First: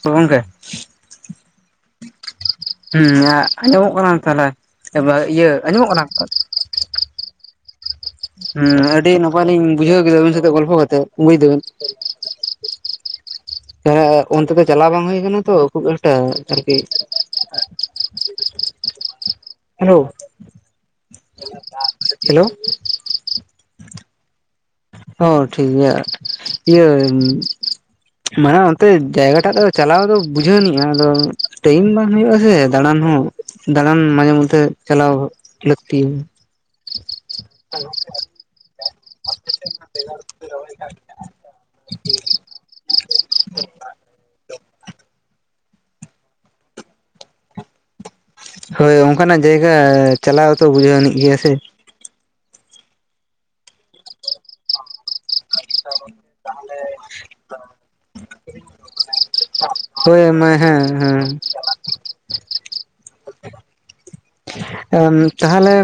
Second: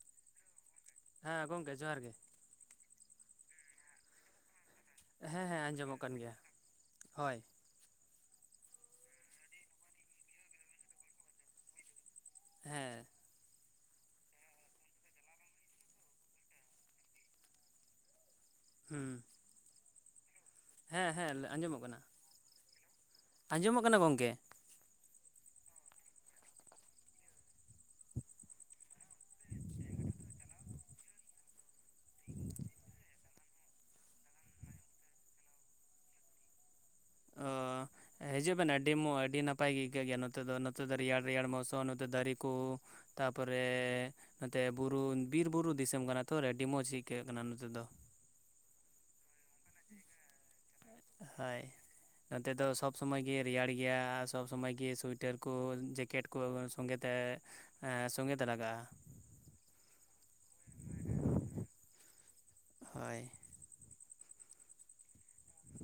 ᱛᱚ ᱜᱚᱝᱠᱮ ᱦᱮᱸ ᱜᱚᱝᱠᱮ ᱡᱚᱦᱟᱨ ᱜᱮ ᱦᱮᱸ ᱟᱸᱡᱚᱢᱚᱜ ᱠᱟᱱᱟ ᱛᱟᱦᱚᱞᱮ ᱦᱮᱸ ᱤᱭᱟᱹ ᱦᱮᱸ ᱟᱸᱡᱚᱢᱚᱜ ᱠᱟᱱᱟ ᱠᱟᱱ ᱛᱚ ᱜᱮᱭᱟ ᱦᱳᱭ ᱦᱮᱸ ᱟᱹᱰᱤ ᱱᱟᱯᱟᱭ ᱞᱤᱧ ᱵᱩᱡᱷᱟᱹᱣ ᱠᱮᱫᱟ ᱟᱹᱵᱤᱱ ᱥᱟᱶᱛᱮᱜ ᱜᱚᱞᱯᱚ ᱠᱟᱛᱮᱜ ᱵᱩᱡ ᱫᱟᱹᱵᱤᱱ ᱦᱮᱸ ᱦᱮ ᱚᱱᱛᱮ ᱫᱚ ᱪᱟᱞᱟᱣ ᱵᱟᱝ ᱦᱩᱭ ᱠᱟᱱᱟ ᱛᱚ ᱠᱷᱩᱵ ᱮᱠᱴᱟ ᱟᱨᱠᱤ [unintelligible] ᱦᱮᱸ ᱦᱮᱞᱳ ᱦᱮᱸ ᱟᱸᱡᱚᱢᱚᱜ ᱠᱟᱱᱟ ᱦᱮᱞᱳᱣ ᱟᱸᱡᱚᱢᱚᱜ ᱠᱟᱱᱟ ᱜᱚᱝᱠᱮ᱾ ᱚ ᱴᱷᱤᱠ ᱜᱮᱭᱟ ᱤᱭᱟᱹ ᱢᱟᱱᱚᱛ᱾ ᱛᱚ ᱡᱟᱭᱜᱟ ᱴᱟᱜ ᱫᱚ ᱪᱟᱞᱟᱣ ᱫᱚ ᱵᱩᱡᱷᱟᱹᱣ ᱞᱮᱱᱟ ᱟᱫᱚ ᱴᱟᱭᱤᱢ ᱵᱟᱝ ᱦᱩᱭᱩᱜ ᱟᱥᱮ ᱫᱟᱬᱟᱱ ᱦᱚᱸ᱾ ᱫᱟᱬᱟᱱ ᱢᱟᱡᱷᱮ ᱢᱚᱫᱽᱫᱷᱮ ᱪᱟᱞᱟᱣ ᱞᱟᱹᱠᱛᱤ᱾ ᱚ ᱦᱤᱡᱩᱜ ᱵᱮᱱ ᱟᱹᱰᱤ ᱢᱚ ᱟᱹᱰᱤ ᱱᱟᱯᱟᱭ ᱜᱮ ᱟᱹᱭᱠᱟᱹᱜ ᱜᱮᱭᱟ ᱱᱚᱛᱮ ᱫᱚ ᱱᱚᱛᱮ ᱫᱚ ᱨᱮᱭᱟᱲ ᱨᱮᱭᱟᱲ ᱢᱚᱥᱩᱢ ᱱᱚᱛᱮ ᱫᱟᱨᱮ ᱠᱚ ᱛᱟᱯᱚᱨᱮ ᱱᱚᱛᱮ ᱵᱩᱨᱩ ᱵᱤᱨᱵᱩᱨᱩ ᱫᱤᱥᱚᱢ ᱠᱟᱱᱟ ᱛᱚ ᱟᱹᱰᱤ ᱢᱚᱸᱡᱽ ᱟᱹᱭᱠᱟᱹᱜ ᱠᱟᱱᱟ ᱱᱚᱛᱮ ᱫᱚ ᱦᱳᱭ ᱚᱱᱠᱟᱱᱟᱜ ᱡᱟᱭᱜᱟ ᱪᱟᱞᱟᱣ ᱛᱚ ᱵᱩᱡᱷᱟᱹᱣᱱᱤᱡ ᱜᱮᱭᱟ ᱥᱮ ᱦᱳᱭ ᱱᱚᱛᱮ ᱫᱚ ᱥᱚᱵᱽ ᱥᱩᱚᱢᱚᱭ ᱜᱮ ᱨᱮᱭᱟᱲ ᱜᱮᱭᱟ ᱥᱚᱵᱽ ᱥᱚᱢᱚᱭ ᱜᱮ ᱥᱩᱭᱤᱴ ᱥᱴᱟᱨ ᱠᱚ ᱡᱮᱠᱮᱴ ᱠᱚ ᱥᱚᱸᱜᱮ ᱛᱮ ᱥᱚᱸᱜᱮ ᱛᱚᱨᱟᱠᱟᱜ -ᱟ ᱦᱳᱭ ᱢᱟ ᱦᱮᱸ ᱦᱮᱸ ᱦᱳᱭ ᱛᱟᱦᱚᱞᱮ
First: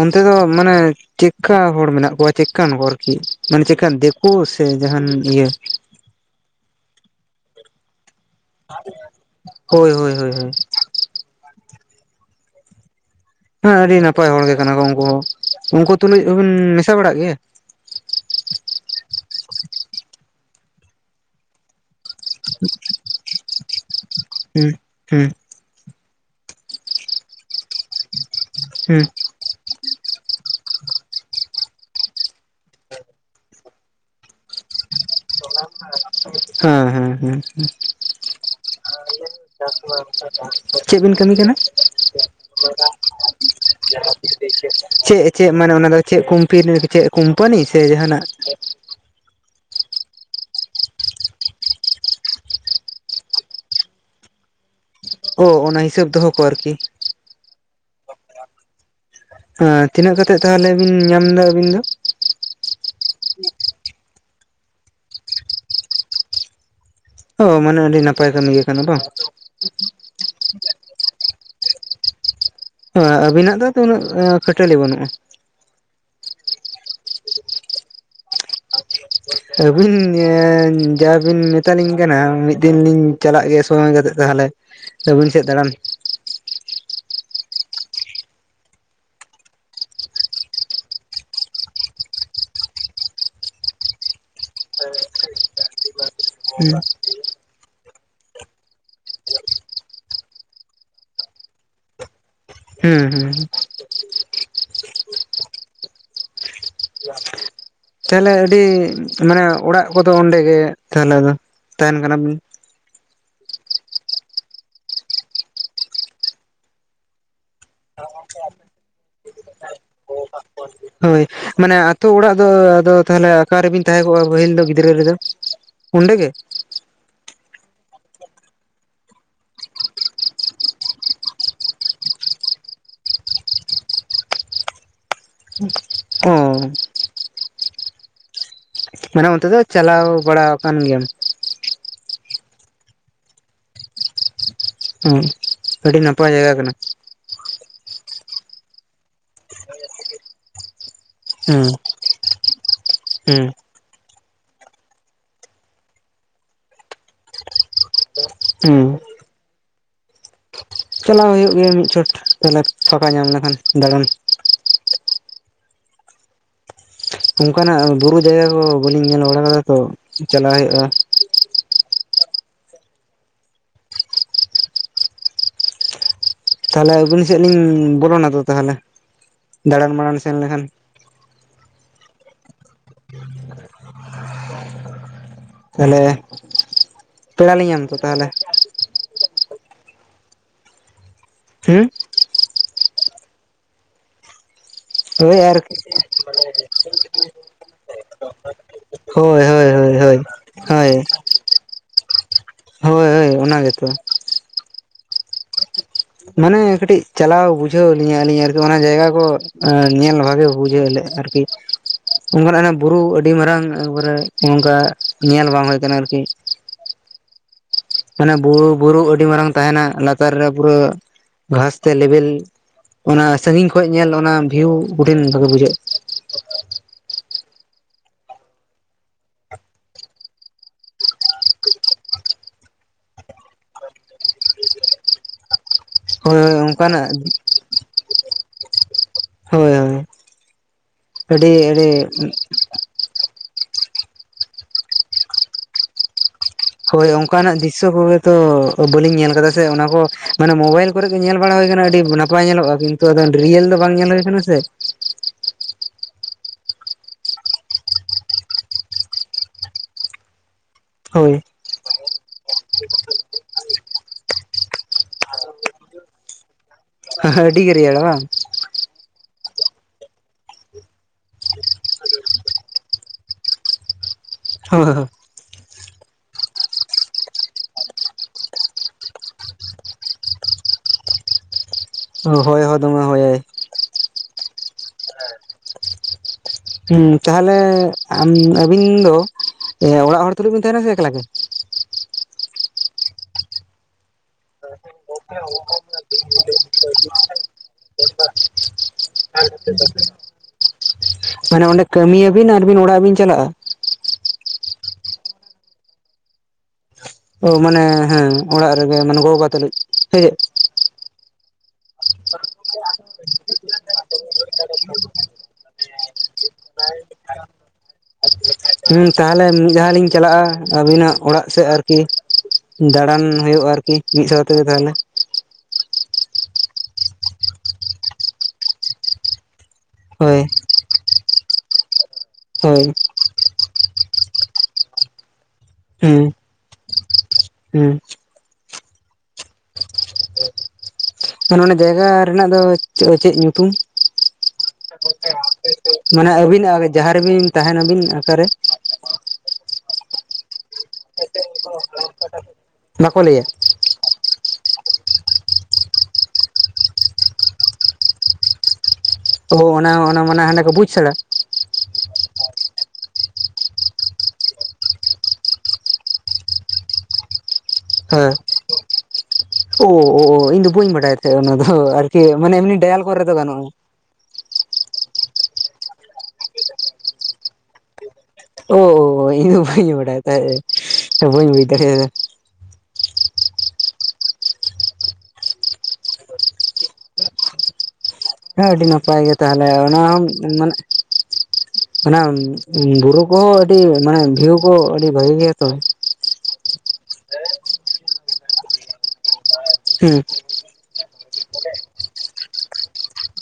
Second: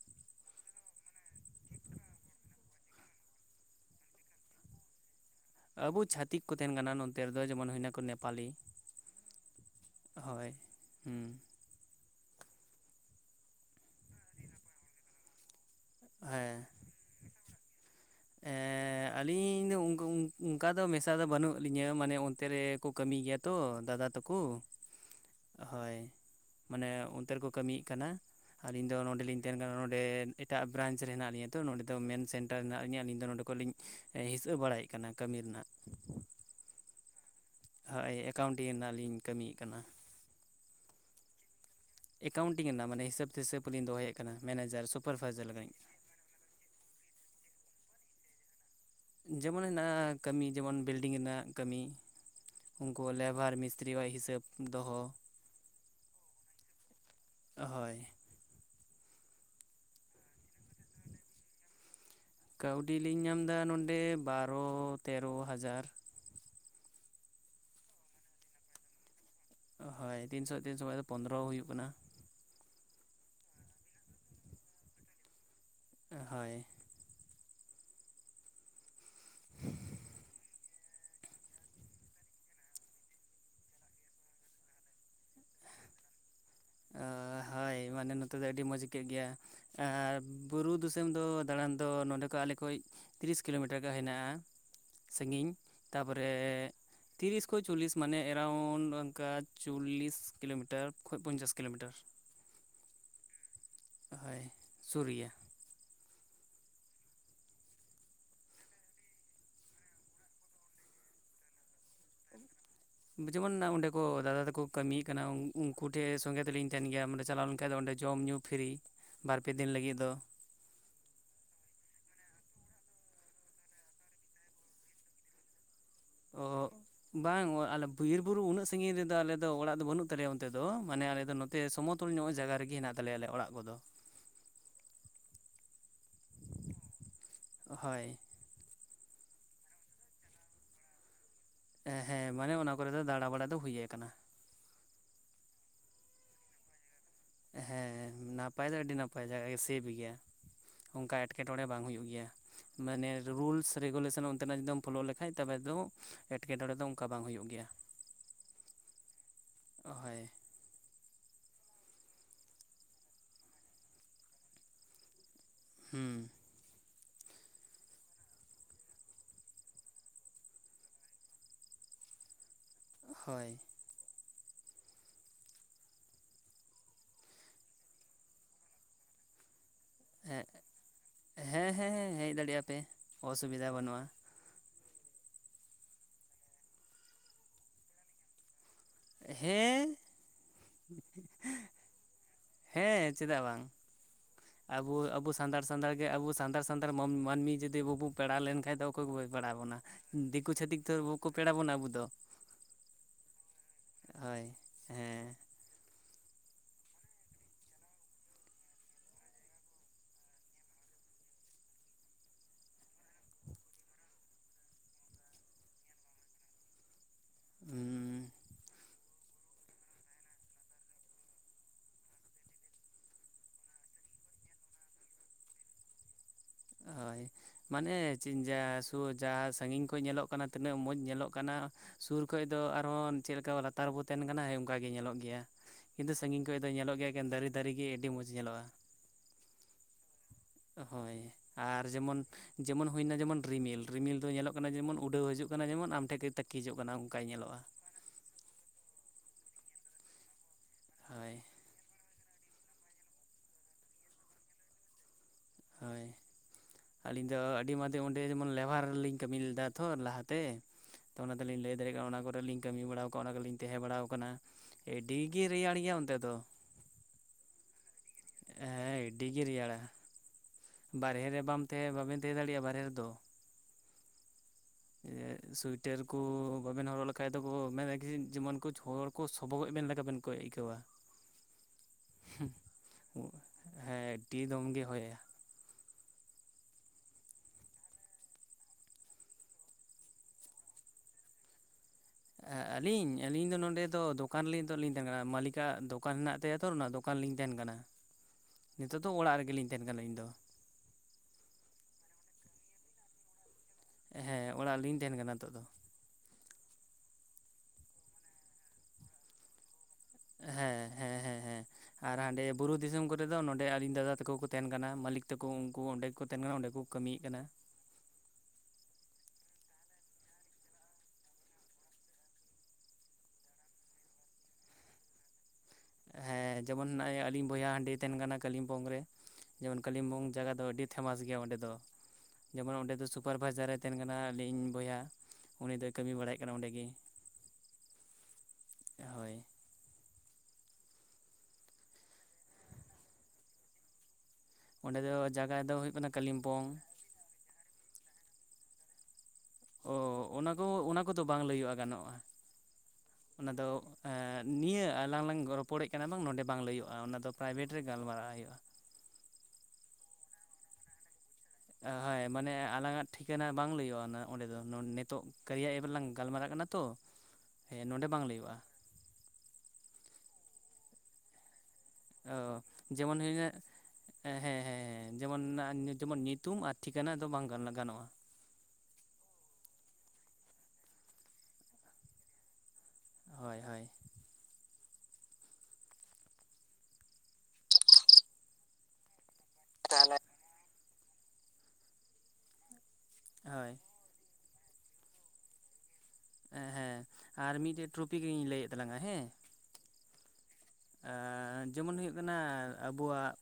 ᱚᱱᱛᱮ ᱫᱚ ᱢᱟᱱᱮ ᱪᱮᱜᱠᱟ ᱦᱚᱲ ᱢᱮᱱᱟᱜ ᱠᱚᱣᱟ ᱪᱮᱫᱠᱟᱱ ᱟᱨᱠᱤ ᱢᱟᱱᱮ ᱪᱤᱠᱠᱟᱱ ᱫᱤᱠᱩ ᱥᱮ ᱡᱟᱦᱟᱱ ᱤᱭᱟᱹ ᱟᱵᱚ ᱪᱷᱟᱛᱤᱠ ᱠᱚ ᱛᱟᱦᱮᱱ ᱠᱟᱱᱟ ᱱᱚᱛᱮ ᱨᱮᱫᱚ ᱡᱮᱢᱚᱱ ᱦᱩᱭᱱᱟᱠᱚ ᱱᱮᱯᱟᱞᱤ ᱦᱳᱭ ᱦᱩᱸ ᱦᱮᱸ ᱟᱹᱰᱤ ᱱᱟᱯᱟᱭ ᱦᱚᱲ ᱜᱮ ᱠᱟᱱᱟ ᱠᱚ ᱩᱱᱠᱩ ᱩᱱᱠᱩ ᱛᱩᱞᱩᱡ ᱦᱚᱸᱵᱤᱱ ᱢᱮᱥᱟ ᱵᱟᱲᱟᱜ ᱜᱮᱭᱟ ᱮᱻ ᱟᱹᱞᱤᱧ ᱫᱚ ᱩᱸ ᱚᱱᱠᱟ ᱫᱚ ᱢᱮᱥᱟ ᱫᱚ ᱵᱟᱹᱱᱩᱜ ᱞᱤᱧᱟᱹ ᱢᱟᱱᱮ ᱚᱱ ᱼᱼ ᱛᱮ ᱨᱮᱠᱚ ᱠᱟᱹᱢᱤᱭ ᱜᱮᱭᱟ ᱛᱚ ᱫᱟᱫᱟ ᱛᱟᱠᱚ ᱦᱩᱸ ᱦᱩᱸ ᱦᱳᱭ ᱢᱟᱱᱮ ᱚᱱᱛᱮ ᱨᱮᱠᱚ ᱠᱟᱹᱢᱤᱭᱮᱫ ᱠᱟᱱᱟ ᱟᱹᱞᱤᱧ ᱫᱚ ᱦᱩᱸ ᱱᱚᱸᱰᱮ ᱞᱤᱧ ᱛᱮᱦᱮᱧ ᱫᱚ ᱱᱚᱸᱰᱮ ᱮᱴᱟᱜ ᱵᱨᱟᱧᱪ ᱨᱮ ᱦᱮᱱᱟᱜ ᱞᱤᱧᱟᱹ ᱛᱚ ᱱᱚᱰᱮ ᱫᱚ ᱢᱮᱱ ᱥᱮᱴᱟᱨ ᱦᱮᱱᱟᱜᱼ ᱟᱹᱞᱤᱧ ᱫᱚ ᱱᱚᱸᱰᱮ ᱠᱷᱚᱱᱞᱤᱧ ᱦᱤᱥᱟᱹ ᱵᱟᱲᱟᱭᱮᱫ ᱠᱟᱱᱟ ᱠᱟᱹᱢᱤ ᱨᱮᱱᱟᱜ ᱦᱮᱸ ᱦᱮᱸ ᱦᱮᱸ ᱦᱳᱭ ᱮᱠᱟᱣᱩᱱᱴ ᱨᱮᱱᱟᱜ ᱞᱤᱧ ᱠᱟᱹᱢᱤᱭᱮᱫ ᱠᱟᱱᱟ ᱪᱮᱫ ᱵᱤᱱ ᱠᱟᱹᱢᱤ ᱠᱟᱱᱟ ᱮᱠᱟᱣᱩᱱᱴᱤᱝ ᱨᱮᱱᱟᱜ ᱢᱟᱱᱮ ᱦᱤᱥᱟᱹᱵ ᱛᱮᱥᱟᱹᱵᱽ ᱞᱤᱧ ᱫᱚᱦᱚᱭᱮᱫ ᱠᱟᱱᱟ ᱢᱮᱱᱮᱡᱟᱨ ᱥᱩᱯᱟᱨ ᱪᱮᱫ ᱵᱷᱟᱭᱡᱟᱨ ᱪᱮᱫ ᱞᱮᱠᱟᱧ ᱢᱟᱱᱮ ᱚᱱᱟ ᱫᱚ ᱪᱮᱫ ᱠᱳᱢᱯᱟᱱᱤ ᱪᱮᱫ ᱠᱳᱢᱯᱟᱱᱤ ᱥᱮ ᱡᱮᱢᱚᱱ ᱦᱮᱱᱟᱜ ᱠᱟᱹᱢᱤ ᱡᱮᱢᱚᱱ ᱵᱤᱞᱰᱤᱝ ᱨᱮᱱᱟᱜ ᱠᱟᱹᱢᱤ ᱩᱱᱠᱩ ᱞᱮᱵᱷᱟᱨ ᱢᱤᱥᱛᱨᱤᱭᱟᱜ ᱦᱤᱥᱟᱹᱵ ᱫᱚᱦᱚ ᱚ ᱚᱱᱟ ᱦᱤᱥᱟᱹᱵ ᱫᱚᱦᱚ ᱠᱚ ᱟᱨᱠᱤ ᱦᱳᱭ ᱚᱮᱸ ᱛᱤᱱᱟᱹᱜ ᱠᱟᱛᱮ ᱛᱟᱦᱞᱮ ᱵᱤᱱ ᱧᱟᱢ ᱫᱟ ᱟᱹᱵᱤᱱ ᱫᱚ ᱠᱟᱹᱣᱰᱤ ᱞᱤᱧ ᱧᱟᱢ ᱫᱟ ᱱᱚᱰᱮ ᱵᱟᱨᱚ ᱛᱮᱨᱚ ᱦᱟᱡᱟᱨ ᱚ ᱢᱟᱱᱮ ᱟᱹᱰᱤ ᱱᱟᱯᱟᱭ ᱠᱟᱹᱢᱤ ᱜᱮ ᱠᱟᱱᱟ ᱵᱟᱝ ᱦᱳᱭ ᱛᱤᱱ ᱥᱚ ᱛᱤᱱ ᱥᱚ ᱠᱟᱛᱮ ᱯᱚᱸᱫᱽᱨᱚ ᱦᱩᱭᱩᱜ ᱠᱟᱱᱟ ᱦᱚ ᱟᱵᱤᱱᱟᱜ ᱫᱚ ᱳᱱᱟᱹᱜ ᱠᱷᱟᱹᱴᱟᱹᱞᱤ ᱵᱟᱹᱱᱩᱜᱼᱟ ᱦᱳᱭ ᱟᱹᱵᱤᱱ [unintelligible] ᱡᱟ ᱵᱤᱱ ᱢᱮᱛᱟᱞᱤᱧ ᱠᱟᱱᱟ ᱢᱤᱫ ᱫᱤᱱ ᱞᱤᱧ ᱪᱟᱞᱟᱜ ᱜᱮ ᱥᱚᱢᱚᱭ ᱠᱟᱛᱮᱫ ᱛᱟᱦᱚᱞᱮ ᱟᱹᱵᱤᱱ ᱥᱮᱫ ᱫᱟᱬᱟᱱ ᱦᱳᱭ ᱢᱟᱱᱮ ᱱᱚᱛᱮ ᱫᱚ ᱟᱹᱰᱤ ᱢᱚᱡᱽ ᱟᱹᱭᱠᱟᱹᱜ ᱜᱮᱭᱟ ᱟᱨ ᱵᱩᱨᱩ ᱫᱤᱥᱚᱢ ᱫᱚ ᱫᱟᱬᱟᱱ ᱫᱚ ᱱᱚᱰᱮ ᱠᱷᱚᱱ ᱟᱞᱮ ᱠᱷ ᱼᱼ ᱛᱤᱨᱤᱥ ᱠᱤᱞᱳᱢᱤᱴᱟᱨ ᱜᱟ ᱦᱮᱱᱟᱜᱼᱟ ᱥᱟᱺᱜᱤᱧ [inaudible] ᱛᱟᱯᱚᱨᱮ ᱦᱩᱸ ᱛᱤᱨᱤᱥ ᱠᱷᱚᱱ ᱪᱚᱞᱞᱤᱥ ᱢᱟᱱᱮ ᱮᱨᱟᱣᱩᱱᱰ ᱚᱱᱠᱟ ᱪᱚᱞᱞᱤᱥ ᱠᱤᱞᱳᱢᱤᱴᱟᱨ ᱠᱷᱚᱱ ᱯᱚᱧᱪᱟᱥ ᱠᱤᱞᱳᱢᱤᱴᱟᱨ ᱦᱩᱸ ᱦᱩᱸ ᱦᱳᱭ ᱥᱩᱨ ᱜᱮᱭᱟ ᱛᱟᱦᱚᱞᱮ ᱟᱹᱰᱤ ᱢᱟᱱᱮ ᱚᱲᱟᱜ ᱠᱚᱫᱚ ᱚᱸᱰᱮ ᱜᱮ ᱛᱟᱦᱚᱞᱮ ᱛᱟᱦᱮᱱ ᱠᱟᱱᱟ ᱵᱤᱱ [inaudible] ᱡᱮᱢᱚᱱ ᱚᱸᱰᱮ ᱠᱚ ᱫᱟᱫᱟ ᱛᱟᱠᱚ ᱠᱟᱹᱢᱤ ᱠᱟᱱᱟ ᱩᱱᱠᱩ ᱴᱷᱮᱱ ᱥᱚᱸᱜᱮ ᱛᱮᱞᱤᱧ ᱛᱟᱦᱮᱱ ᱜᱮᱭᱟ ᱢᱟᱱᱮ ᱪᱟᱞᱟᱣ ᱞᱮᱱᱠᱟᱱᱡ ᱫᱚ ᱚᱸᱰᱮ ᱡᱚᱢ ᱧᱩ ᱯᱷᱨᱤ ᱵᱟᱨᱯᱮ ᱫᱤᱱ ᱞᱟᱹᱜᱤᱫ ᱫᱚ ᱟᱜ [unintelligible] ᱦᱳᱭ ᱢᱟᱱᱮ ᱟᱛᱳ ᱚᱲᱟᱜ ᱫᱚ ᱟᱫᱚ ᱛᱟᱦᱚᱞᱮ ᱚᱠᱟᱨᱮᱵᱤᱱ ᱛᱟᱦᱮᱸ ᱠᱚᱜᱼᱟ ᱯᱟᱹᱦᱤᱞ ᱫᱚ ᱜᱤᱫᱽᱨᱟᱹ ᱨᱮᱫᱚ ᱚᱸᱰᱮ ᱜᱮ ᱚᱜ ᱵᱟᱝ ᱟᱞᱮ ᱵᱤᱨ ᱵᱩᱨᱩ ᱩᱱᱟᱹᱜ ᱥᱟᱺᱜᱤᱧ ᱨᱮᱫᱚ ᱟᱞᱮ ᱫᱚ ᱚᱲᱟᱜ ᱫᱚ ᱵᱟᱹᱱᱩᱜ ᱛᱟᱞᱮᱭᱟ ᱚᱱᱛᱮ ᱫᱚ ᱢᱟᱱᱮ ᱟᱞᱮ ᱫᱚ ᱱᱚ ᱼᱼ ᱛᱮ ᱥᱚᱢᱚᱛᱚᱞ ᱧᱚᱜᱼ ᱡᱟᱭᱜᱟ ᱨᱮᱜᱮ ᱦᱮᱱᱟᱜ ᱛᱟᱞᱮᱭᱟ ᱟᱞᱮ ᱚᱲᱟᱜ ᱠᱚᱫᱚ [inaudible] ᱦᱳᱭ ᱢᱟᱱᱮ ᱚᱱᱛᱮ ᱫᱚ ᱪᱟᱞᱟᱣ ᱵᱟᱲᱟ ᱟᱠᱟᱱ ᱜᱮᱭᱟᱢ ᱦᱮᱸ ᱢᱟᱱᱮ ᱚᱱᱟ ᱠᱚᱨᱮ ᱫᱚ ᱫᱟᱬᱟ ᱵᱟᱲᱟ ᱫᱚ ᱦᱩᱭ ᱠᱟᱱᱟ ᱦᱮᱸ ᱟᱹᱰᱤ ᱱᱟᱯᱟᱭ ᱡᱟᱭᱜᱟ ᱠᱟᱱᱟ ᱦᱮᱸ ᱱᱟᱯᱟᱭ ᱫᱚ ᱟᱹᱰᱤ ᱱᱟᱯᱟᱭ ᱡᱟᱭᱜᱟ ᱜᱮ ᱥᱮᱯᱷ ᱜᱮᱭᱟ ᱚᱱᱠᱟ ᱮᱴᱠᱮᱴᱚᱬᱮ ᱦᱩᱸ ᱵᱟᱝ ᱦᱩᱭᱩᱜ ᱜᱮᱭᱟ ᱢᱟᱱᱮ ᱦᱩᱸ ᱨᱩᱞᱥ ᱨᱮᱜᱩᱞᱮᱥᱚᱱ ᱚᱱᱛᱮᱱᱟᱜ ᱡᱩᱫᱤᱢ ᱯᱷᱳᱞᱳ ᱞᱮᱠᱷᱟᱡ ᱛᱚᱵᱮ ᱫᱚ ᱮᱸᱴᱠᱮᱴᱚᱬᱮ ᱫᱚ ᱚᱱᱠᱟ ᱵᱟᱝ ᱦᱩᱭᱩᱜ ᱜᱮᱭᱟ ᱦᱩᱸ ᱚ ᱦᱳᱭ ᱪᱟᱞᱟᱣ ᱦᱩᱭᱩᱜ ᱜᱮᱭᱟ ᱢᱤᱫ ᱪᱷᱚᱴ ᱵᱚᱞᱮ ᱯᱷᱟᱸᱠᱟ ᱧᱟᱢ ᱞᱮᱠᱷᱟᱱ ᱫᱟᱬᱟᱱ ᱦᱩᱸ ᱚᱱᱠᱟᱱᱟᱜ ᱵᱩᱨᱩ ᱡᱟᱭᱜᱟ ᱠᱚ ᱵᱟᱹᱞᱤᱧ ᱧᱮᱞ ᱵᱟᱲᱟ ᱟᱠᱟᱫᱟ ᱛᱚ ᱪᱟᱞᱟᱜ ᱦᱩᱭᱩᱜᱼᱟ ᱦᱳᱭ ᱛᱟᱦᱚᱞᱮ ᱟᱹᱵᱤᱱ ᱥᱮᱫ ᱞᱤᱧ ᱵᱚᱞᱚᱱᱟ ᱛᱚ ᱛᱟᱦᱚᱞᱮ ᱫᱟᱬᱟᱱ ᱢᱟᱲᱟᱱ ᱥᱮᱱ ᱞᱮᱱᱠᱷᱟᱱ ᱦᱮᱸ ᱦᱮᱸ ᱦᱮᱸ ᱦᱮᱡ ᱫᱟᱲᱮᱭᱟᱜᱼᱟ ᱯᱮ ᱚᱥᱩᱵᱤᱫᱟ ᱵᱟᱹᱱᱩᱜᱼᱟ ᱛᱟᱦᱚᱞᱮ ᱯᱮᱲᱟᱞᱤᱧ ᱧᱟᱢ ᱛᱚ ᱛᱟᱦᱚᱞᱮ ᱦᱮᱸ [inaudible] ᱦᱩᱸ ᱦᱮᱸ ᱪᱮᱫᱟᱜ ᱵᱟᱝ ᱟᱵᱚ ᱟᱵᱚ ᱦᱳᱭ ᱥᱟᱱᱛᱟᱲ ᱟᱨᱠᱤ ᱥᱟᱱᱛᱟᱲ ᱜᱮ ᱟᱵᱚ ᱥᱟᱱᱛᱟᱲ ᱥᱟᱱᱛᱟᱲ ᱢᱟᱹᱱ, ᱢᱟᱹᱱᱢᱤ ᱡᱩᱫᱤ ᱵᱟᱵᱚ ᱯᱮᱲᱟ ᱞᱮᱱᱠᱷᱟᱡ ᱫᱚ ᱚᱠᱚᱭ ᱠᱚᱠᱚ ᱦᱳᱭ ᱯᱮᱲᱟ ᱦᱳᱭ ᱵᱚᱱᱟ, ᱦᱳᱭ ᱦᱳᱭ ᱫᱤᱠᱩ ᱪᱷᱟᱹᱛᱤᱠ ᱛᱚ ᱦᱳᱭ ᱵᱟᱠᱚ ᱯᱮᱲᱟ ᱵᱚᱱᱟ ᱟᱵᱚ ᱫᱚ ᱾ ᱦᱳᱭ ᱦᱳᱭ ᱚᱱᱟ ᱜᱮᱛᱚ ᱦᱚᱭ ᱦᱮᱸ ᱢᱟᱱᱮ ᱠᱟᱹᱴᱤᱡ ᱪᱟᱞᱟᱣ ᱵᱩᱡᱷᱟᱹᱣ ᱞᱤᱧᱟᱹ ᱟᱹᱞᱤᱧ ᱟᱨᱠᱤ ᱚᱱᱟ ᱡᱟᱭᱜᱟ ᱠᱚ ᱟᱹᱻ ᱧᱮᱞ ᱵᱷᱟᱜᱮ ᱵᱩᱡᱷᱟᱹᱣ ᱞᱮᱫ ᱟᱨᱠᱤ ᱿ [inaudible] ᱩᱱ ᱢᱟᱨᱟᱝ ᱟᱜ ᱵᱩᱨᱩ ᱟᱹᱰᱤ ᱢᱟᱨᱟᱝ ᱮᱠ ᱵᱟᱨᱮ ᱚᱱᱠᱟ ᱧᱮᱞ ᱵᱟᱝ ᱦᱩᱭ ᱟᱠᱟᱱᱟ ᱟᱨᱠᱤ ᱦᱩᱸ ᱢᱟᱱᱮ ᱵᱩᱨᱩ ᱵᱩᱨᱩ ᱟᱹᱰᱤ ᱢᱟᱨᱟᱝ ᱛᱟᱦᱮᱸᱱᱟ, ᱞᱟᱛᱟᱨ ᱨᱮ ᱯᱩᱨᱟᱹ ᱜᱷᱟᱥ ᱛᱮ ᱞᱮᱵᱮᱞ ᱚᱱᱟ ᱥᱟᱹᱜᱤᱧ ᱠᱷᱚᱡ ᱧᱮᱞ ᱚᱱᱟ ᱵᱷᱤᱭᱩ ᱠᱩᱴᱷᱤᱱ ᱵᱷᱟᱜᱮ ᱵᱩᱡᱷᱟᱹᱜ ᱦᱳᱭ ᱢᱟᱱᱮ ᱥᱤᱸᱡᱟ ᱥᱩᱡᱟ ᱥᱟᱹᱜᱤᱧ ᱠᱷᱚᱡ ᱧᱮᱞᱚᱜ ᱠᱟᱱᱟ ᱛᱤᱱᱟᱹᱜ ᱢᱚᱸᱡᱽ ᱧᱮᱞᱚᱜ ᱠᱟᱱᱟ ᱥᱩᱨ ᱠᱷᱚᱡ ᱫᱚ ᱟᱨᱦᱚᱸ ᱪᱮᱫ ᱞᱮᱠᱟ ᱞᱟᱛᱟᱨ ᱨᱮ ᱵᱚ ᱛᱟᱦᱮᱸᱱ ᱠᱟᱱᱟ ᱚᱱᱠᱟ ᱟ ᱜᱮ ᱧᱮᱞᱚᱜ ᱜᱮᱭᱟ ᱠᱤᱱᱛᱩ ᱦᱳᱭ ᱥᱟᱹᱜᱤᱧ ᱦᱳᱭ ᱠᱷᱚᱡ ᱫᱚ ᱧᱮᱞᱚᱜ ᱚᱱᱠᱟᱱᱟᱜ ᱜᱮᱭᱟ ᱮᱠᱮᱱ ᱫᱟᱨᱮ ᱫᱟᱨᱮ ᱜᱮ ᱟᱹᱰᱤ ᱢᱚᱡᱽ ᱧᱮᱞᱚᱜᱼᱟ ᱦᱳᱭ ᱦᱳᱭ ᱦᱚᱭ ᱟᱹᱰᱤ ᱟᱨ ᱟᱹᱰᱤ ᱡᱮᱢᱚᱱ ᱡᱮᱢᱚᱱ ᱦᱩᱭᱱᱟ ᱡᱮᱢᱚᱱ ᱨᱤᱢᱤᱞ, ᱨᱤᱢᱤᱞ ᱫᱚ ᱧᱮᱞᱚᱜ ᱠᱟᱱᱟ ᱡᱮᱢᱚᱱ, ᱩᱰᱟᱹᱣ ᱦᱤᱡᱩᱜ ᱠᱟᱱᱟ ᱡᱮᱢᱚᱱ ᱟᱢ ᱴᱷᱮᱱ ᱜᱮ ᱛᱟᱹᱠᱤᱡᱚᱜ ᱠᱟᱱᱟ ᱦᱳᱭ ᱚᱱᱠᱟᱭ ᱚᱱᱠᱟᱱᱟᱜ ᱧᱮᱞᱚᱜᱼᱟ ᱫᱨᱤᱥᱥᱚ ᱠᱚᱜᱮ ᱛᱚ, ᱵᱟᱹᱞᱤᱧ ᱧᱮᱞ ᱟᱠᱟᱫᱟ ᱥᱮ ᱚᱱᱟ ᱠᱚ ᱢᱟᱱᱮ ᱢᱳᱵᱟᱭᱤᱞ ᱠᱚᱨᱮ ᱜᱮ ᱦᱳᱭ ᱧᱮᱞ ᱵᱟᱲᱟ ᱦᱩᱭ ᱟᱠᱟᱱᱟ ᱟᱹᱰᱤ ᱱᱟᱯᱟᱭ ᱧᱮᱞᱚᱜᱼᱟ ᱠᱤᱱᱛᱩ ᱟᱫᱚ ᱨᱤᱭᱮᱞ ᱫᱚ ᱵᱟᱝ ᱧᱮᱞ ᱦᱩᱭ ᱟᱠᱟᱱᱟ ᱥᱮ ᱦᱳᱭ ᱟᱹᱞᱤᱧ ᱫᱚ ᱟᱹᱰᱤ ᱢᱚᱫᱮ ᱚᱸᱰᱮ ᱡᱮᱢᱚᱱ ᱞᱮᱵᱟᱨ ᱞᱤᱧ ᱠᱟᱹᱢᱤ ᱞᱮᱫᱟ ᱛᱷᱚᱨ ᱞᱟᱦᱟᱛᱮ ᱛᱚ ᱦᱳᱭ ᱚᱱᱟ ᱛᱮᱞᱤᱧ ᱞᱟᱹᱭ ᱫᱟᱲᱮᱭᱟᱜ ᱠᱟᱱᱟ ᱚᱱᱟ ᱠᱚᱨᱮ ᱞᱤᱧ ᱠᱟᱹᱢᱤ ᱵᱟᱲᱟ ᱠᱟᱣ ᱚᱱᱟ ᱠᱚᱨᱮ ᱞᱤᱧ ᱛᱟᱦᱮᱸ ᱵᱟᱲᱟᱣ ᱟᱠᱟᱱᱟ ᱟᱹᱰᱤᱜᱮ ᱨᱮᱭᱟᱲ ᱜᱮᱭᱟ ᱚᱱᱛᱮ ᱫᱚ ᱦᱟᱹ ᱦᱟᱸ ᱟᱹᱰᱤ ᱜᱮ ᱨᱮᱭᱟᱲᱟ ᱵᱟᱝ ᱦᱮᱸ ᱟᱹᱰᱤ ᱜᱮ ᱨᱮᱭᱟᱲᱟ ᱵᱟᱨᱦᱮ ᱨᱮ ᱵᱟᱢ ᱛᱟᱦᱮᱸ ᱵᱟᱵᱮᱱ ᱫᱟᱲᱮᱭᱟᱜᱼᱟ ᱵᱟᱨᱦᱮ ᱨᱮᱫᱚ, ᱥᱩᱴ ᱪᱮᱴᱟᱹᱨ ᱠᱚ ᱵᱟᱵᱮᱱ ᱦᱚᱨᱚᱜ ᱞᱮᱠᱷᱟᱡ ᱫᱟᱠᱚ ᱢᱮᱱᱮᱫ ᱫᱟᱹᱧ ᱡᱮᱢᱚᱱ ᱠᱩᱪᱷ ᱦᱚᱲ ᱠᱚ ᱥᱚᱵᱚᱜᱮᱜ ᱵᱮᱱ ᱞᱮᱠᱟ ᱵᱮᱱ ᱠᱚ ᱟᱹᱭᱠᱟᱹᱣᱟ ᱚ ᱦᱚᱭ ᱦᱚ ᱦᱮᱸ ᱟᱹᱰᱤ ᱫᱚᱢ ᱜᱮ ᱦᱳᱭ ᱟᱭᱟ ᱟᱹᱧ ᱦᱩ ᱛᱟ ᱦᱚᱞᱮ ᱟᱢ ᱟᱹᱵᱤᱱ ᱫᱚ ᱤᱭᱟᱹ ᱚᱲᱟᱜ ᱦᱚᱲ ᱛᱩᱞᱩᱡ ᱵᱤᱱ ᱛᱟᱦᱮ ᱱᱟᱥᱮ ᱮᱠᱞᱟ ᱜᱮ ᱟᱹᱜ ᱟᱹᱞᱤᱧ, ᱟᱹᱞᱤᱧ ᱫᱚ ᱱᱚᱸᱰᱮ ᱫᱚ ᱫᱚᱠᱟᱱ ᱨᱮ ᱞᱤᱧ ᱱᱤᱛᱚᱜ ᱫᱚ ᱞᱤᱧ ᱛᱟᱦᱮᱸᱱ ᱠᱟᱱᱟ ᱢᱟᱹᱞᱤᱠᱟᱜ ᱫᱚᱠ ᱫᱚᱠᱟᱱ ᱦᱮᱱᱟᱜ ᱛᱟᱭᱟ ᱛᱚ ᱚᱱᱟ ᱫᱚᱠᱟᱱ ᱨᱮᱞᱤᱧ ᱛᱟᱦᱮᱸᱱ ᱠᱟᱱᱟ ᱱᱤᱛᱳᱜ ᱫᱚ ᱚᱲᱟᱜ ᱨᱮᱜᱮ ᱞᱤᱧ ᱛᱟᱦᱮᱸᱱ ᱠᱟᱱᱟ ᱤᱧ ᱫᱚ ᱢᱟᱱᱮ ᱚᱸᱰᱮ ᱠᱟᱹᱢᱤ ᱭᱟᱵᱤᱱ ᱟᱨ ᱵᱤᱱ ᱚᱲᱟᱜ ᱨᱮ ᱵᱤᱱ ᱪᱟᱞᱟᱜᱼᱟ ᱾ ᱦᱮᱸ ᱚᱲᱟᱜ ᱨᱮ ᱞᱤᱧ ᱛᱟᱦᱮᱱ ᱠᱟᱱᱟ ᱱᱤᱛᱚᱜ ᱫᱚ ᱚ ᱢᱟᱱᱮ ᱦᱮᱸ ᱚᱲᱟᱜ ᱨᱮᱜᱮ ᱢᱟᱱᱮ ᱜᱚ ᱵᱟᱵᱟ ᱛᱩᱞᱩᱡ ᱥᱮ ᱪᱮᱫ ᱦᱮᱸ ᱦᱮᱸ ᱦᱮᱸ ᱦᱮᱸ ᱟᱨ ᱦᱟᱸᱰᱮ ᱵᱩᱨᱩ ᱫᱤᱥᱚᱢ ᱠᱚᱨᱮ ᱫᱚ ᱟᱨ ᱱᱚᱸᱰᱮ ᱟᱹᱞᱤᱧ ᱫᱟᱫᱟ ᱛᱟᱠᱚ ᱠᱚ ᱛᱟᱦᱮᱸᱱ ᱠᱟᱱᱟ ᱢᱟᱹᱞᱤᱠ ᱛᱟᱠᱚ ᱦᱚᱸ ᱩᱱᱠᱩ ᱦᱚᱸ ᱚᱸᱰᱮ ᱠᱚ ᱛᱟᱦᱮᱸᱱ ᱠᱟᱱᱟ ᱚᱸᱰᱮ ᱠᱚ ᱠᱟᱹᱢᱤᱜ ᱠᱟᱱᱟ ᱦᱩᱸ ᱛᱟᱦᱚᱞᱮ ᱢᱤᱫ ᱫᱷᱟᱣ ᱞᱤᱧ ᱪᱟᱞᱟᱜᱼᱟ ᱟᱹᱵᱤᱱᱟᱜ ᱚᱲᱟᱜ ᱥᱮᱫ ᱟᱨᱠᱤ ᱫᱟᱬᱟᱱ ᱦᱩᱭᱩᱜ-ᱟ ᱟᱨᱠᱤ ᱢᱤᱫ ᱥᱟᱶ ᱛᱮᱜᱮ ᱛᱟᱦᱚᱞᱮ ᱦᱮᱸ ᱡᱮᱢᱚᱱ ᱱᱚᱜᱚᱸᱭ ᱟᱹᱞᱤᱧ ᱵᱚᱭᱦᱟ ᱦᱟᱺᱰᱤ ᱛᱟᱦᱮᱱ ᱠᱟᱱᱟ ᱠᱟᱞᱤᱢᱯᱚᱝ ᱨᱮ ᱡᱮᱢᱚᱱ ᱠᱟᱞᱤᱢᱯᱚᱝ ᱦᱳᱭ ᱡᱟᱭᱜᱟ ᱫᱚ ᱟᱹᱰᱤ ᱯᱷᱮᱢᱟᱥ ᱜᱮᱭᱟ ᱚᱸᱰᱮ ᱫᱚ, ᱡᱮᱢᱚᱱ ᱦᱳᱭ ᱚᱸᱰᱮ ᱫᱚ ᱥᱩᱯᱟᱨ ᱵᱷᱟᱭᱡᱟᱨ ᱮ ᱛᱟᱦᱮᱸᱱ ᱠᱟᱱᱟ ᱟᱹᱞᱤᱧ ᱵᱚᱭᱦᱟ ᱩᱱᱤ ᱫᱚᱭ ᱠᱟᱹᱢᱤ ᱦᱩᱸ ᱵᱟᱲᱟᱭᱮᱫ ᱠᱟᱱᱟ ᱚᱸᱰᱮ ᱜᱮ ᱦᱩᱸ ᱦᱳᱭ ᱟᱨ ᱚᱱᱮ ᱡᱟᱭᱜᱟ ᱨᱮᱱᱟᱜ ᱫᱚ ᱪᱮᱫ ᱧᱩᱛᱩᱢ ᱚᱸᱰᱮ ᱫᱚ ᱡᱟᱭᱜᱟ ᱫᱚ ᱦᱩᱭᱩᱜ ᱠᱟᱱᱟ ᱢᱟᱱᱮ ᱟᱹᱵᱤᱱ ᱠᱟᱞᱤᱢᱯᱚᱝ ᱟᱨ ᱡᱟᱦᱟᱸ ᱨᱮᱵᱤᱱ ᱛᱟᱦᱮᱸᱱᱟᱵᱤᱱ ᱚᱠᱟᱨᱮ ᱚ ᱚᱱᱟ ᱠᱚ ᱚᱱᱟ ᱠᱚᱫᱚ ᱵᱟᱝ ᱞᱟᱹᱭ ᱦᱩᱭᱩᱜᱼᱟ ᱜᱟᱱᱚᱜᱼᱟ ᱵᱟᱠᱚ ᱞᱟᱹᱭᱟ ᱚᱱᱟ ᱫᱚ ᱱᱤᱭᱟᱹ ᱟᱞᱟᱝ ᱞᱟᱝ ᱨᱚᱯᱚᱲᱮᱜ ᱠᱟᱱᱟ ᱵᱟᱝ ᱱᱚᱸᱰᱮ ᱵᱟᱝ ᱞᱟᱹᱭᱩᱜᱼᱟ ᱚᱱᱟ ᱫᱚ ᱯᱨᱟᱭᱵᱷᱮᱴ ᱨᱮ ᱜᱟᱞᱢᱟᱨᱟᱣ ᱦᱩᱭᱩᱜᱼᱟ ᱚ ᱚᱱᱟ ᱚᱱᱟ ᱢᱟᱱᱮ ᱦᱟᱱᱟ ᱠᱚ ᱵᱩᱡᱽ ᱥᱟᱲᱟ ᱦᱳᱭ ᱢᱟᱱᱮ ᱟᱞᱟᱝ ᱟᱜ ᱴᱷᱤᱠᱟᱹᱱᱟ ᱵᱟᱝ ᱞᱟᱹᱭᱩᱜᱼᱟ ᱚᱸᱰᱮ ᱫᱚ ᱱᱤᱛᱚᱜ ᱠᱟᱹᱨᱤᱭᱟ ᱮᱯ ᱨᱮᱞᱟᱝ ᱜᱟᱞᱢᱟᱨᱟᱜ ᱠᱟᱱᱟ ᱛᱚ ᱦᱮᱸ ᱱᱚᱸᱰᱮ ᱵᱟᱝ ᱞᱟᱹᱭᱚᱜᱼᱟ ᱳ ᱳ ᱤᱧ ᱫᱚ ᱵᱟᱹᱧ ᱵᱟᱰᱟᱭ ᱛᱟᱦᱮᱸᱜᱼᱟ ᱚᱱᱟ ᱫᱚ ᱟᱨᱠᱤ ᱢᱟᱱᱮ ᱮᱢᱱᱤ ᱰᱟᱭᱟᱞ ᱡᱮᱢᱚᱱ ᱠᱚᱨᱮ ᱫᱚ ᱦᱩᱭᱱᱟ ᱜᱟᱱᱚᱜᱼᱟ ᱦᱮᱸ ᱦᱮᱸ ᱦᱮᱸ ᱡᱮᱢᱚᱱ ᱡᱮᱢᱚᱱ ᱧᱩᱛᱩᱢ ᱟᱨ ᱴᱷᱤᱠᱟᱱᱟ ᱫᱚ ᱵᱟᱝ ᱜᱟᱱᱚᱜᱼᱟ ᱳ ᱳ ᱳ ᱤᱧ ᱫᱚ ᱵᱟᱹᱧ ᱵᱟᱲᱟᱭ ᱛᱟᱦᱮᱸᱜ ᱵᱟᱹᱧ ᱵᱩᱡᱽ ᱫᱟᱲᱮᱭᱟᱫᱟ ᱦᱳᱭ ᱦᱳᱭ ᱦᱮᱸ ᱟᱹᱰᱤ ᱱᱟᱯᱟᱭ ᱜᱮ ᱛᱟᱦᱚᱞᱮ ᱚᱱᱟ ᱦᱚᱢ ᱢᱟᱱᱮ ᱚᱱᱟᱢ ᱵᱩᱨᱩ ᱠᱚᱦᱚᱸ ᱦᱳᱭ ᱟᱹᱰᱤ ᱢᱟᱱᱮ ᱵᱷᱤᱭᱩ ᱠᱚ ᱟᱹᱰᱤ ᱵᱷᱟᱹᱜᱤ ᱜᱮᱭᱟ ᱛᱚ ᱦᱮᱸ ᱦᱮᱸ ᱟᱨ ᱢᱤᱫ ᱴᱮᱡ ᱴᱚᱯᱤᱠ ᱤᱧ ᱞᱟᱹᱭᱮᱫ ᱛᱟᱞᱟᱝᱼᱟ ᱦᱮᱸ ᱦᱮᱸ ᱡᱮᱢᱚᱱ ᱦᱩᱭᱩᱜ ᱠᱟᱱᱟ ᱟᱵᱚᱣᱟᱜ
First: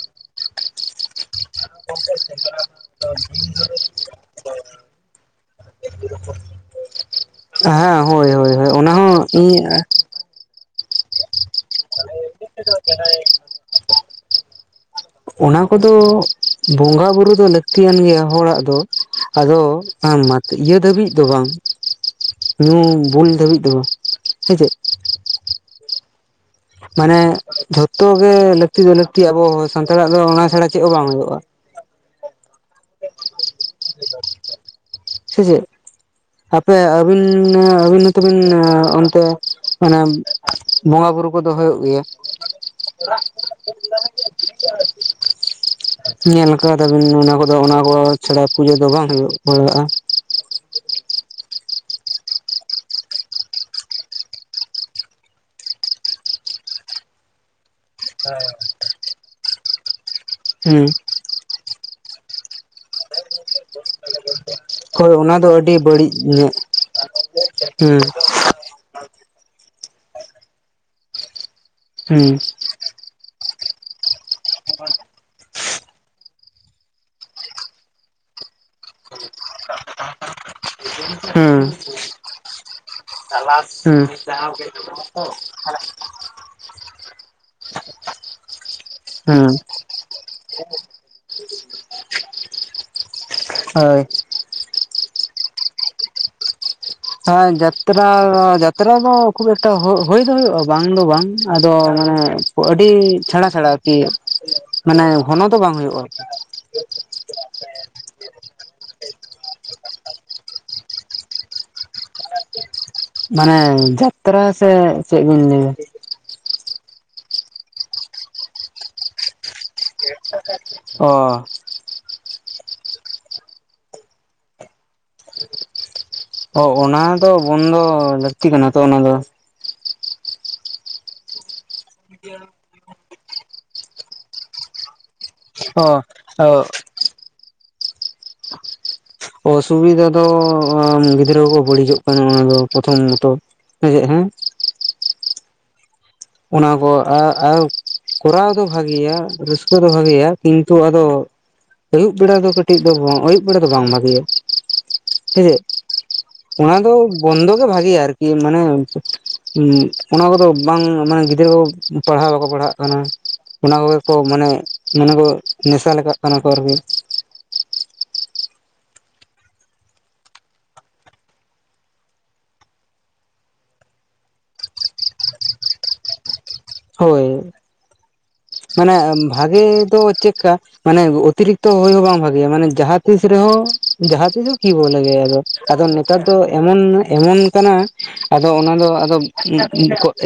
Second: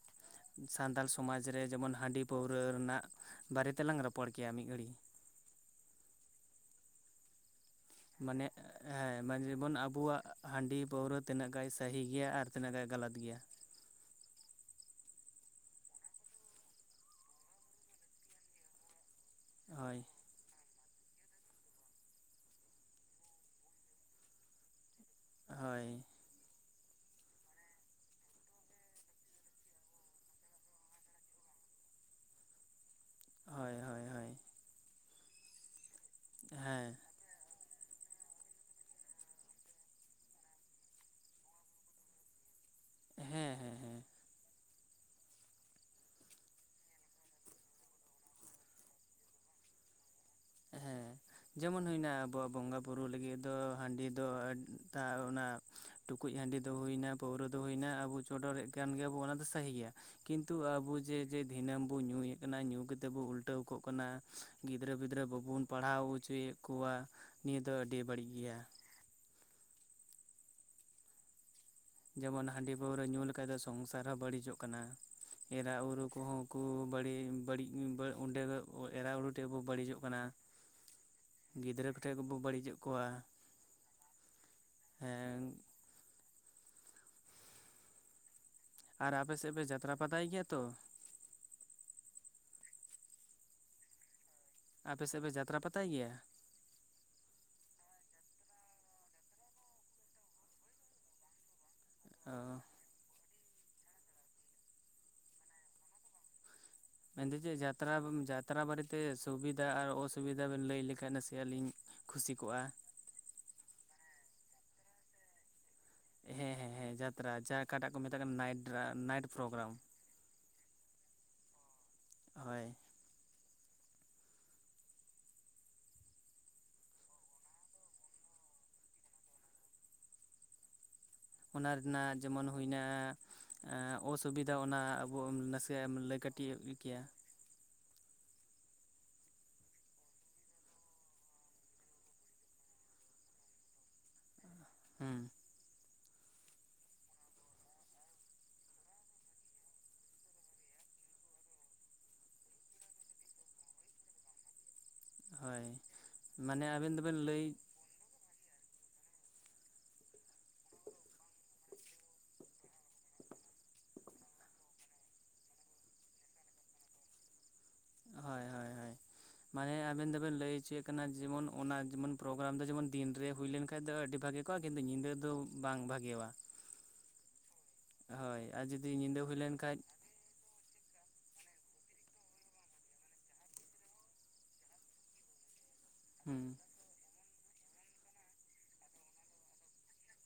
ᱥᱟᱱᱛᱟᱲ ᱥᱚᱢᱟᱡᱽ ᱨᱮ ᱡᱮᱢᱚᱱ ᱦᱟᱺᱰᱤ ᱯᱟᱹᱣᱨᱟᱹ ᱨᱮᱱᱟᱜ ᱵᱟᱨᱮ ᱛᱮᱞᱟᱝ ᱨᱚᱯᱚᱲ ᱠᱮᱭᱟ ᱢᱤᱫ ᱜᱷᱟᱹᱲᱤ ᱦᱮᱸ ᱦᱳᱭ ᱢᱟᱱᱮ ᱦᱳᱭ ᱦᱳᱭ ᱚᱱᱟ ᱦᱚᱸ ᱦᱮᱸ ᱢᱟ ᱤᱧ ᱡᱮᱢᱚᱱ ᱟᱵᱚᱣᱟᱜ ᱦᱟᱺᱰᱤ ᱯᱟᱹᱣᱨᱟᱹ ᱛᱤᱱᱟᱹᱜ ᱜᱟᱡ ᱥᱟᱹᱦᱤ ᱜᱮᱭᱟ ᱟᱨ ᱛᱤᱱᱟᱹᱜ ᱜᱟᱱ ᱜᱟᱞᱟᱛ ᱜᱮᱭᱟ ᱚᱱᱟ ᱠᱚᱫᱚ ᱵᱚᱸᱜᱟ ᱵᱩᱨᱩ ᱫᱚ ᱞᱟᱹᱠᱛᱤᱭᱟᱱ ᱜᱮᱭᱟ ᱦᱚᱲᱟᱜ ᱫᱚ ᱟᱫᱚ ᱦᱳᱭ ᱟᱢ ᱤᱭᱟᱹ ᱫᱷᱟᱹᱵᱤᱡ ᱫᱚ ᱵᱟᱝ ᱧᱩ ᱵᱩᱞ ᱫᱷᱟᱹᱵᱤᱡ ᱫᱚ ᱵᱟᱝ ᱥᱮ ᱪᱮᱫ ᱦᱳᱭ ᱢᱟᱱᱮ ᱡᱷᱚᱛᱚ ᱜᱮ ᱞᱟᱹᱠᱛᱤ ᱫᱚ ᱞᱟᱹᱠᱛᱤᱟ ᱟᱵᱚ ᱥᱟᱱᱛᱟᱲᱟᱜ ᱫᱚ ᱚᱱᱟ ᱪᱷᱟᱲᱟ ᱪᱮᱫ ᱦᱚᱸ ᱵᱟᱝ ᱦᱩᱭᱩᱜᱼᱟ ᱦᱳᱭ ᱦᱳᱭ ᱦᱳᱭ ᱥᱮ ᱪᱮᱫ ᱟᱯᱮ ᱦᱮᱸ ᱟᱹᱵᱤᱱ ᱟᱹᱵᱤᱱ ᱦᱚᱸ ᱛᱚᱵᱤᱱ ᱚᱱᱛᱮ ᱢᱟᱱᱮ ᱵᱚᱸᱜᱟ ᱵᱩᱨᱩ ᱠᱚᱫᱚ ᱦᱩᱭᱩᱜ ᱜᱮᱭᱟ [unintelligible] ᱦᱮᱸ ᱦᱮᱸ ᱦᱮᱸ [unintelligible] ᱧᱮᱞ ᱠᱟᱫᱟᱵᱤᱱ ᱚᱱᱟ ᱠᱚᱫᱚ ᱟᱫᱚ ᱚᱱᱟ ᱠᱚ ᱪᱷᱟᱲᱟ ᱯᱩᱡᱟᱹ ᱫᱚ ᱵᱟᱝ ᱦᱩᱭᱩᱜ ᱵᱟᱲᱟᱜᱼᱟ ᱦᱮᱸ ᱡᱮᱢᱚᱱ ᱦᱩᱭᱱᱟ ᱟᱵᱚᱣᱟᱜ ᱵᱚᱸᱜᱟ ᱵᱩᱨᱩ ᱞᱟᱹᱜᱤᱫ ᱫᱚ ᱦᱟᱺᱰᱤ ᱫᱚ ᱚᱱᱟ ᱴᱩᱠᱩᱡ ᱦᱟᱺᱰᱤ ᱫᱚ ᱦᱩᱭᱱᱟ ᱯᱟᱹᱣᱨᱟᱹ ᱫᱚ ᱦᱩᱭᱱᱟ ᱟᱵᱚ ᱪᱚᱰᱚᱨᱮᱫ ᱠᱟᱱ ᱜᱮᱭᱟᱵᱚ ᱚᱱᱟ ᱫᱚ ᱥᱟᱹᱦᱤ ᱜᱮᱭᱟ ᱠᱤᱱᱛᱩ ᱦᱩᱸ ᱟᱵᱚ ᱡᱮ ᱡᱮ ᱫᱷᱤᱱᱟᱹᱢ ᱵᱚ ᱧᱩᱭᱮᱫ ᱠᱟᱱᱟ ᱧᱩ ᱠᱟᱛᱮᱫ ᱵᱚ ᱩᱞᱴᱟᱹᱣ ᱠᱚᱜ ᱠᱟᱱᱟ ᱜᱤᱫᱽᱨᱟᱹ ᱦᱳᱭ ᱯᱤᱫᱽᱨᱟᱹ ᱚᱱᱟ ᱫᱚ ᱵᱟᱵᱚᱱ ᱟᱹᱰᱤ ᱯᱟᱲᱦᱟᱣ ᱵᱟᱹᱲᱤᱡ ᱧᱚᱜ ᱚᱪᱚᱭᱮᱫ ᱠᱚᱣᱟ ᱱᱤᱭᱟᱹ ᱫᱚ ᱦᱩᱸ ᱟᱹᱰᱤ ᱵᱟᱹᱲᱤᱡ ᱜᱮᱭᱟ ᱦᱩᱸ ᱡᱮᱢᱚᱱ ᱦᱟᱺᱰᱤ ᱯᱟᱹᱣᱨᱟᱹ ᱧᱩ ᱞᱮᱠᱷᱟᱡ ᱫᱚ ᱥᱚᱝᱥᱟᱨ ᱦᱚᱸ ᱵᱟᱹᱲᱤᱡᱚᱜ ᱠᱟᱱᱟ ᱮᱨᱟ ᱩᱨᱩ ᱠᱚᱦᱚᱸ ᱠᱳ ᱵᱟᱹᱲᱤᱡ ᱵᱟᱹᱲᱤᱡ ᱚᱸᱰᱮ ᱮᱨᱟ ᱩᱨᱩ ᱴᱷᱮᱡ ᱦᱚᱸᱵᱚ ᱵᱟᱹᱲᱤᱡᱚᱜ ᱠᱟᱱᱟ ᱜᱤᱫᱽᱨᱟᱹ ᱠᱚᱴᱷᱮᱡ ᱜᱮᱵᱚ ᱵᱟᱹᱲᱤᱡᱚᱜ ᱠᱟᱱᱟ ᱪ ᱦᱮᱸ [unintelligible] ᱟᱨ ᱟᱯᱮ ᱦᱩᱸ ᱥᱮᱫ ᱯᱮ ᱡᱟᱛᱨᱟ ᱯᱟᱛᱟᱭ ᱜᱮᱭᱟ ᱛᱚ ᱦᱳᱭ ᱟᱯᱮ ᱥᱮᱫ ᱯᱮ ᱡᱟᱛᱨᱟ ᱯᱟᱛᱟᱭ ᱜᱮᱭᱟ ᱦᱮᱸ ᱡᱟᱛᱨᱟ ᱡᱟᱛᱨᱟ ᱫᱚ ᱠᱷᱩᱵ ᱮᱠᱴᱟ ᱦᱩᱭ ᱫᱚ ᱦᱩᱭᱩᱜᱼᱟ ᱵᱟᱝ ᱫᱚ ᱵᱟᱝ ᱟᱫᱚ ᱢᱟᱱᱮ ᱚ ᱟᱹᱰᱤ ᱪᱷᱟᱲᱟ ᱪᱷᱟᱲᱟ ᱠᱤ ᱢᱟᱱᱮ ᱜᱷᱚᱱᱚ ᱫᱚ ᱵᱟᱝ ᱦᱩᱭᱩᱜᱼᱟ ᱟᱨᱠᱤ ᱢᱮᱱ ᱫᱟᱹᱧ ᱡᱮ ᱡᱟᱛᱨᱟ ᱡᱟᱛᱨᱟ ᱵᱟᱨᱮᱛᱮ ᱥᱩᱵᱤᱫᱟ ᱟᱨ ᱚᱥᱩᱵᱤᱫᱟ ᱵᱮᱱ ᱞᱟᱹᱭ ᱞᱮᱠᱷᱟᱱ ᱱᱟᱥᱮ ᱟ ᱞᱤᱧ ᱠᱷᱩᱥᱤ ᱠᱚᱜᱼᱟ ᱢᱟᱱᱮ ᱡᱟᱛᱨᱟ ᱥᱮ ᱪᱮᱫ ᱵᱤᱱ ᱞᱟᱹᱭᱫᱟ ᱦᱮᱸ ᱦᱮᱸ ᱦᱮᱸ ᱡᱟᱛᱨᱟ ᱡᱟᱦᱟᱸ ᱚᱠᱟᱴᱟᱜ ᱠᱚ ᱢᱮᱛᱟᱜ ᱠᱟᱱᱟ ᱱᱟᱭᱤᱴ ᱱᱟᱭᱤᱴ ᱯᱨᱳᱜᱨᱟᱢ ᱴᱪ [unintelligible] ᱚ ᱦᱳᱭ ᱚ ᱚᱱᱟ ᱫᱚ ᱵᱚᱱᱫᱚ ᱞᱟᱹᱠᱛᱤ ᱠᱟᱱᱟ ᱛᱚ ᱚᱱᱟ ᱫᱚ᱾ ᱚᱱᱟ ᱨᱮᱱᱟᱜ ᱡᱮᱢᱚᱱ ᱦᱩᱭᱱᱟ ᱚᱥᱩᱵᱤᱫᱷᱟ ᱚᱱᱟ ᱾ ᱟᱵᱚ ᱱᱟᱥᱮᱭᱟᱜ ᱮᱢ ᱞᱟᱹᱭ ᱠᱟᱹᱴᱤᱡᱮᱢ ᱚ ᱠᱮᱭᱟ ᱾ ᱚᱥᱩᱵᱤᱫᱟ ᱫᱚ ᱜᱤᱫᱽᱨᱟᱹ ᱠᱚ ᱵᱟᱹᱲᱤᱡᱚᱜ ᱠᱟᱱᱟ ᱾ ᱚᱱᱟ ᱫᱚ ᱯᱨᱚᱛᱷᱚᱢ ᱢᱚᱛᱚ᱾ ᱦᱮᱸ ᱥᱮᱪ ᱦᱮᱸ᱾ [unintelligible] ᱦᱮᱸ ᱚᱱᱟ ᱠᱚ [unintelligible] ᱠᱚᱨᱟᱣ ᱫᱚ ᱵᱷᱟᱜᱮᱭᱟ ᱨᱟᱹᱥᱠᱟᱹ ᱫᱚ ᱵᱷᱟᱜᱮᱭᱟ ᱠᱤᱱᱛᱩ ᱟᱫᱚ ᱟᱹᱭᱩᱵ ᱵᱮᱲᱟ ᱫᱚ ᱠᱟᱹᱴᱤᱡ ᱫᱚ, ᱟᱹᱭᱩᱵ ᱵᱮᱲᱟ ᱫᱚ ᱵᱟᱝ ᱵᱷᱟᱹᱜᱮᱭᱟ ᱾ ᱥᱮ ᱪᱮᱫ? ᱦᱳᱭ ᱢᱟᱱᱮ ᱚᱱᱟ ᱫᱚ ᱟᱵᱮᱱ ᱫᱚᱵᱮᱱ ᱞᱟᱹᱭ ᱵᱚᱱᱫᱚ ᱜᱮ ᱵᱷᱟᱜᱮᱭᱟ ᱟᱨ ᱠᱤ᱾ ᱢᱟᱱᱮ ᱚᱱᱟ ᱠᱚᱫᱚ ᱵᱟᱝ ᱢᱟᱱᱮ ᱜᱤᱫᱽᱨᱟᱹ ᱠᱚ ᱯᱟᱲᱦᱟᱣ ᱵᱟᱠᱚ ᱯᱟᱲᱦᱟᱜ ᱠᱟᱱᱟ᱾ ᱚᱱᱟ ᱠᱚᱜᱮ ᱠᱚ ᱢᱟᱱᱮ, ᱢᱟᱱᱮ ᱠᱚ ᱱᱮᱥᱟ ᱞᱮᱠᱟᱜ ᱠᱟᱱᱟ ᱠᱚ ᱟᱨ ᱠᱤ᱾ ᱦᱳᱭ ᱦᱳᱭ ᱦᱳᱭ ᱾ ᱢᱟᱱᱮ ᱟᱵᱮᱱ ᱫᱚᱵᱮᱱ ᱞᱟᱹᱭ ᱚᱪᱚᱭᱮᱫ ᱢᱟᱱᱮ ᱟᱵᱤᱱ ᱫᱚᱵᱤᱱ ᱞᱟ. ᱭ ᱦᱚᱪᱚᱭ ᱮᱫ ᱢᱟᱱᱮ ᱟᱵᱤᱱ ᱫᱚᱵᱤᱱ ᱞᱟᱹᱭ ᱦᱚᱪᱚᱭᱮᱫ ᱠᱟᱱᱟ᱾ ᱡᱮᱢᱚᱱ ᱚᱱᱟ ᱡᱮᱢᱚᱱ ᱯᱨᱳᱜᱨᱟᱢ ᱫᱚ ᱡᱮᱢᱚᱱ ᱫᱤᱱᱨᱮ ᱦᱩᱭ ᱞᱮᱱ ᱫᱚ ᱟᱹᱰᱤ ᱵᱷᱟᱜᱮ ᱠᱤᱱᱛᱩ ᱧᱤᱫᱟᱹ ᱫᱚ ᱵᱟᱝ ᱵᱷᱟᱜᱮᱭᱟ ᱵᱟᱝ, ᱦᱳᱭ ᱦᱳᱭ ᱡᱩᱫᱤ ᱢᱟᱱᱮ ᱧᱤᱫᱟᱹ ᱦᱩᱭ ᱵᱷᱟᱜᱮ ᱞᱮᱱᱠᱷᱟᱡ ᱫᱚ ᱪᱮᱫᱠᱟ ᱢᱟᱱᱮ ᱚᱛᱤᱨᱤᱠᱛᱚ ᱦᱩᱭ ᱦᱚᱸ ᱵᱟᱝ ᱵᱷᱟᱜᱮᱭᱟ ᱾ᱢᱟᱱᱮ ᱡᱟᱦᱟᱸ ᱛᱤᱥ ᱨᱮᱦᱚᱸ ᱡᱟᱦᱟᱸ ᱛᱤᱥ ᱦᱚᱸ ᱠᱤ ᱵᱚᱞᱜᱮ [unintelligible] ᱟ ᱟᱫᱚ ᱱᱮᱛᱟᱨ ᱫᱚ ᱦᱩᱸ ᱮᱢᱚᱱ ᱮᱢᱚᱱ ᱠᱟᱱᱟ, ᱟᱫᱚ ᱚᱱᱟ ᱫᱚ ᱟᱫᱚ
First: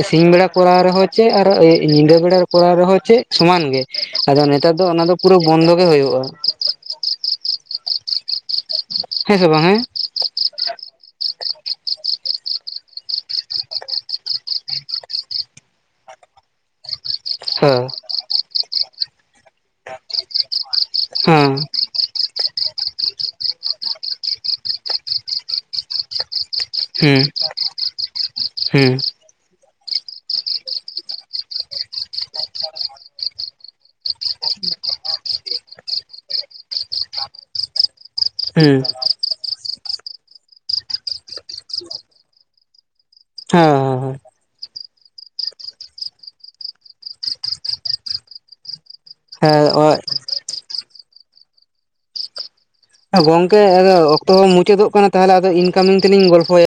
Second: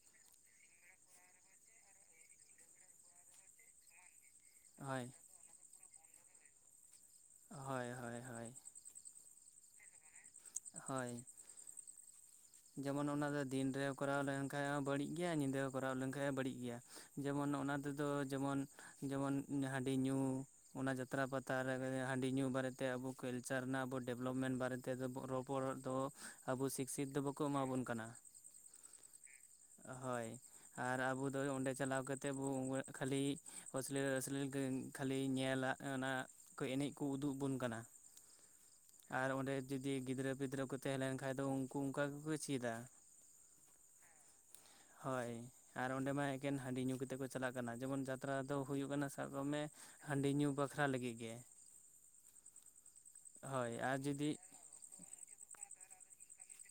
ᱥᱤᱧ ᱵᱮᱲᱟ ᱠᱚᱨᱟᱣ ᱨᱮᱦᱚᱸ ᱪᱮᱫ ᱟᱨ ᱧᱤᱫᱟᱹ ᱵᱮᱲᱟ ᱠᱚᱨᱟᱣ ᱨᱮᱦᱚᱸ ᱪᱮᱫ ᱥᱚᱢᱟᱱ ᱜᱮ᱾ ᱟᱫᱚ ᱱᱮᱛᱟᱨ ᱫᱚ ᱦᱳᱭ ᱚᱱᱟ ᱫᱚ ᱯᱩᱨᱟᱹ ᱵᱚᱱᱫᱚ ᱜᱮ ᱦᱳᱭᱳᱜᱼᱟ᱾ ᱦᱳᱭ ᱦᱳᱭ ᱦᱳᱭ᱾ ᱦᱮᱸ ᱥᱮ ᱵᱟᱝ ᱦᱮᱸ? ᱦᱳᱭ ᱡᱮᱢᱚᱱ ᱚᱱᱟ ᱫᱤᱱᱨᱮ ᱠᱚᱨᱟᱣ ᱞᱮᱱᱠᱷᱟᱡ ᱦᱚᱸ ᱵᱟᱹᱲᱤᱡ ᱜᱮᱭᱟ ᱾ᱧᱤᱫᱟᱹ ᱦᱚᱸ ᱠᱚᱨᱟᱣ ᱞᱮᱱᱠᱷᱟᱡ ᱵᱟᱹᱲᱤᱡ ᱜᱮᱭᱟ᱾ ᱡᱮᱢᱚᱱ ᱚᱱᱟ ᱦᱮᱸ ᱛᱮᱫᱚ ᱡᱮᱢᱚᱱ, ᱡᱮᱢᱚᱱ ᱦᱟᱺᱰᱤ ᱧᱩ ᱚᱱᱟ ᱡᱟᱛᱨᱟ ᱯᱟᱛᱟ ᱨᱮ ᱦᱟᱺᱰᱤ ᱧᱩ ᱵᱟᱨᱮ ᱛᱮ, ᱟᱵᱚ ᱠᱟᱞᱪᱟᱨ ᱨᱮᱱᱟᱜ ᱟᱵᱚ ᱰᱮᱵᱷᱞᱚᱯᱢᱮᱱᱴ ᱵᱟᱨᱮ ᱛᱮ ᱨᱚᱯᱚᱲ ᱫᱚ᱾ ᱟᱵᱚ ᱥᱤᱠᱥᱤᱛ [unintelligible] ᱫᱚ ᱦᱮᱸ ᱵᱟᱠᱚ ᱮᱢᱟ ᱵᱚᱱ ᱠᱟᱱᱟ᱾ ᱦᱮᱸ ᱦᱳᱭ ᱟᱨ ᱟᱵᱚ ᱫᱚ ᱚᱸᱰᱮ ᱪᱟᱞᱟᱣ ᱠᱟᱛᱮᱫ ᱵᱚ ᱠᱷᱟᱹᱞᱤ, [unintelligible] ᱠᱷᱟᱹᱞᱤ ᱧᱮᱞᱟ᱾ ᱚᱱᱟ ᱠᱚᱹᱡ ᱮᱱᱮᱡᱽ ᱠᱚ ᱩᱫᱩᱜ ᱟᱵᱚᱱ ᱠᱟᱱᱟ᱾ ᱦᱮᱸ ᱟᱨ ᱚᱸᱰᱮ ᱡᱚᱫᱤ ᱜᱤᱫᱽᱨᱟᱹ ᱯᱤᱫᱽᱨᱟᱹ ᱠᱚ ᱛᱟᱦᱮᱸ ᱞᱮᱱᱠᱷᱷᱟ ᱫᱚ ᱩᱱᱠᱩ ᱚᱱᱠᱟ ᱜᱮᱠᱚ ᱪᱤᱫᱟ᱾ ᱦᱮᱸᱻᱦᱮᱸ ᱦᱳᱭ ᱟᱨ ᱚᱸᱰᱮ ᱢᱟ ᱮᱠᱮᱱ ᱦᱟᱺᱰᱤ ᱧᱩ ᱠᱟᱛᱮ ᱠᱚ ᱪᱟᱞᱟᱜ ᱠᱟᱱᱟ ᱾ᱡᱮᱢᱚᱱ ᱡᱟᱛᱨᱟ ᱫᱚ ᱦᱩᱭᱩᱜ ᱠᱟᱱᱟ ᱥᱟᱵ ᱠᱟᱜ ᱢᱮ ᱦᱟᱺᱰᱤ ᱧᱩ ᱵᱟᱠᱷᱨᱟ ᱞᱟᱜᱤ ᱜᱮ᱾ ᱜᱚᱝᱠᱮ ᱦᱳᱭ ᱟᱫᱚ ᱟᱨ ᱡᱩᱫᱤ ᱚᱠᱛᱚ ᱦᱚᱸ ᱢᱩᱪᱟᱹᱫᱚᱜ ᱠᱟᱱᱟ᱾ ᱛᱟᱦᱚᱞᱮ ᱟᱫᱚ ᱤᱱᱠᱟᱢᱤᱝ ᱛᱮᱞᱤᱧ ᱜᱚᱞᱯᱷᱚᱭᱟ᱾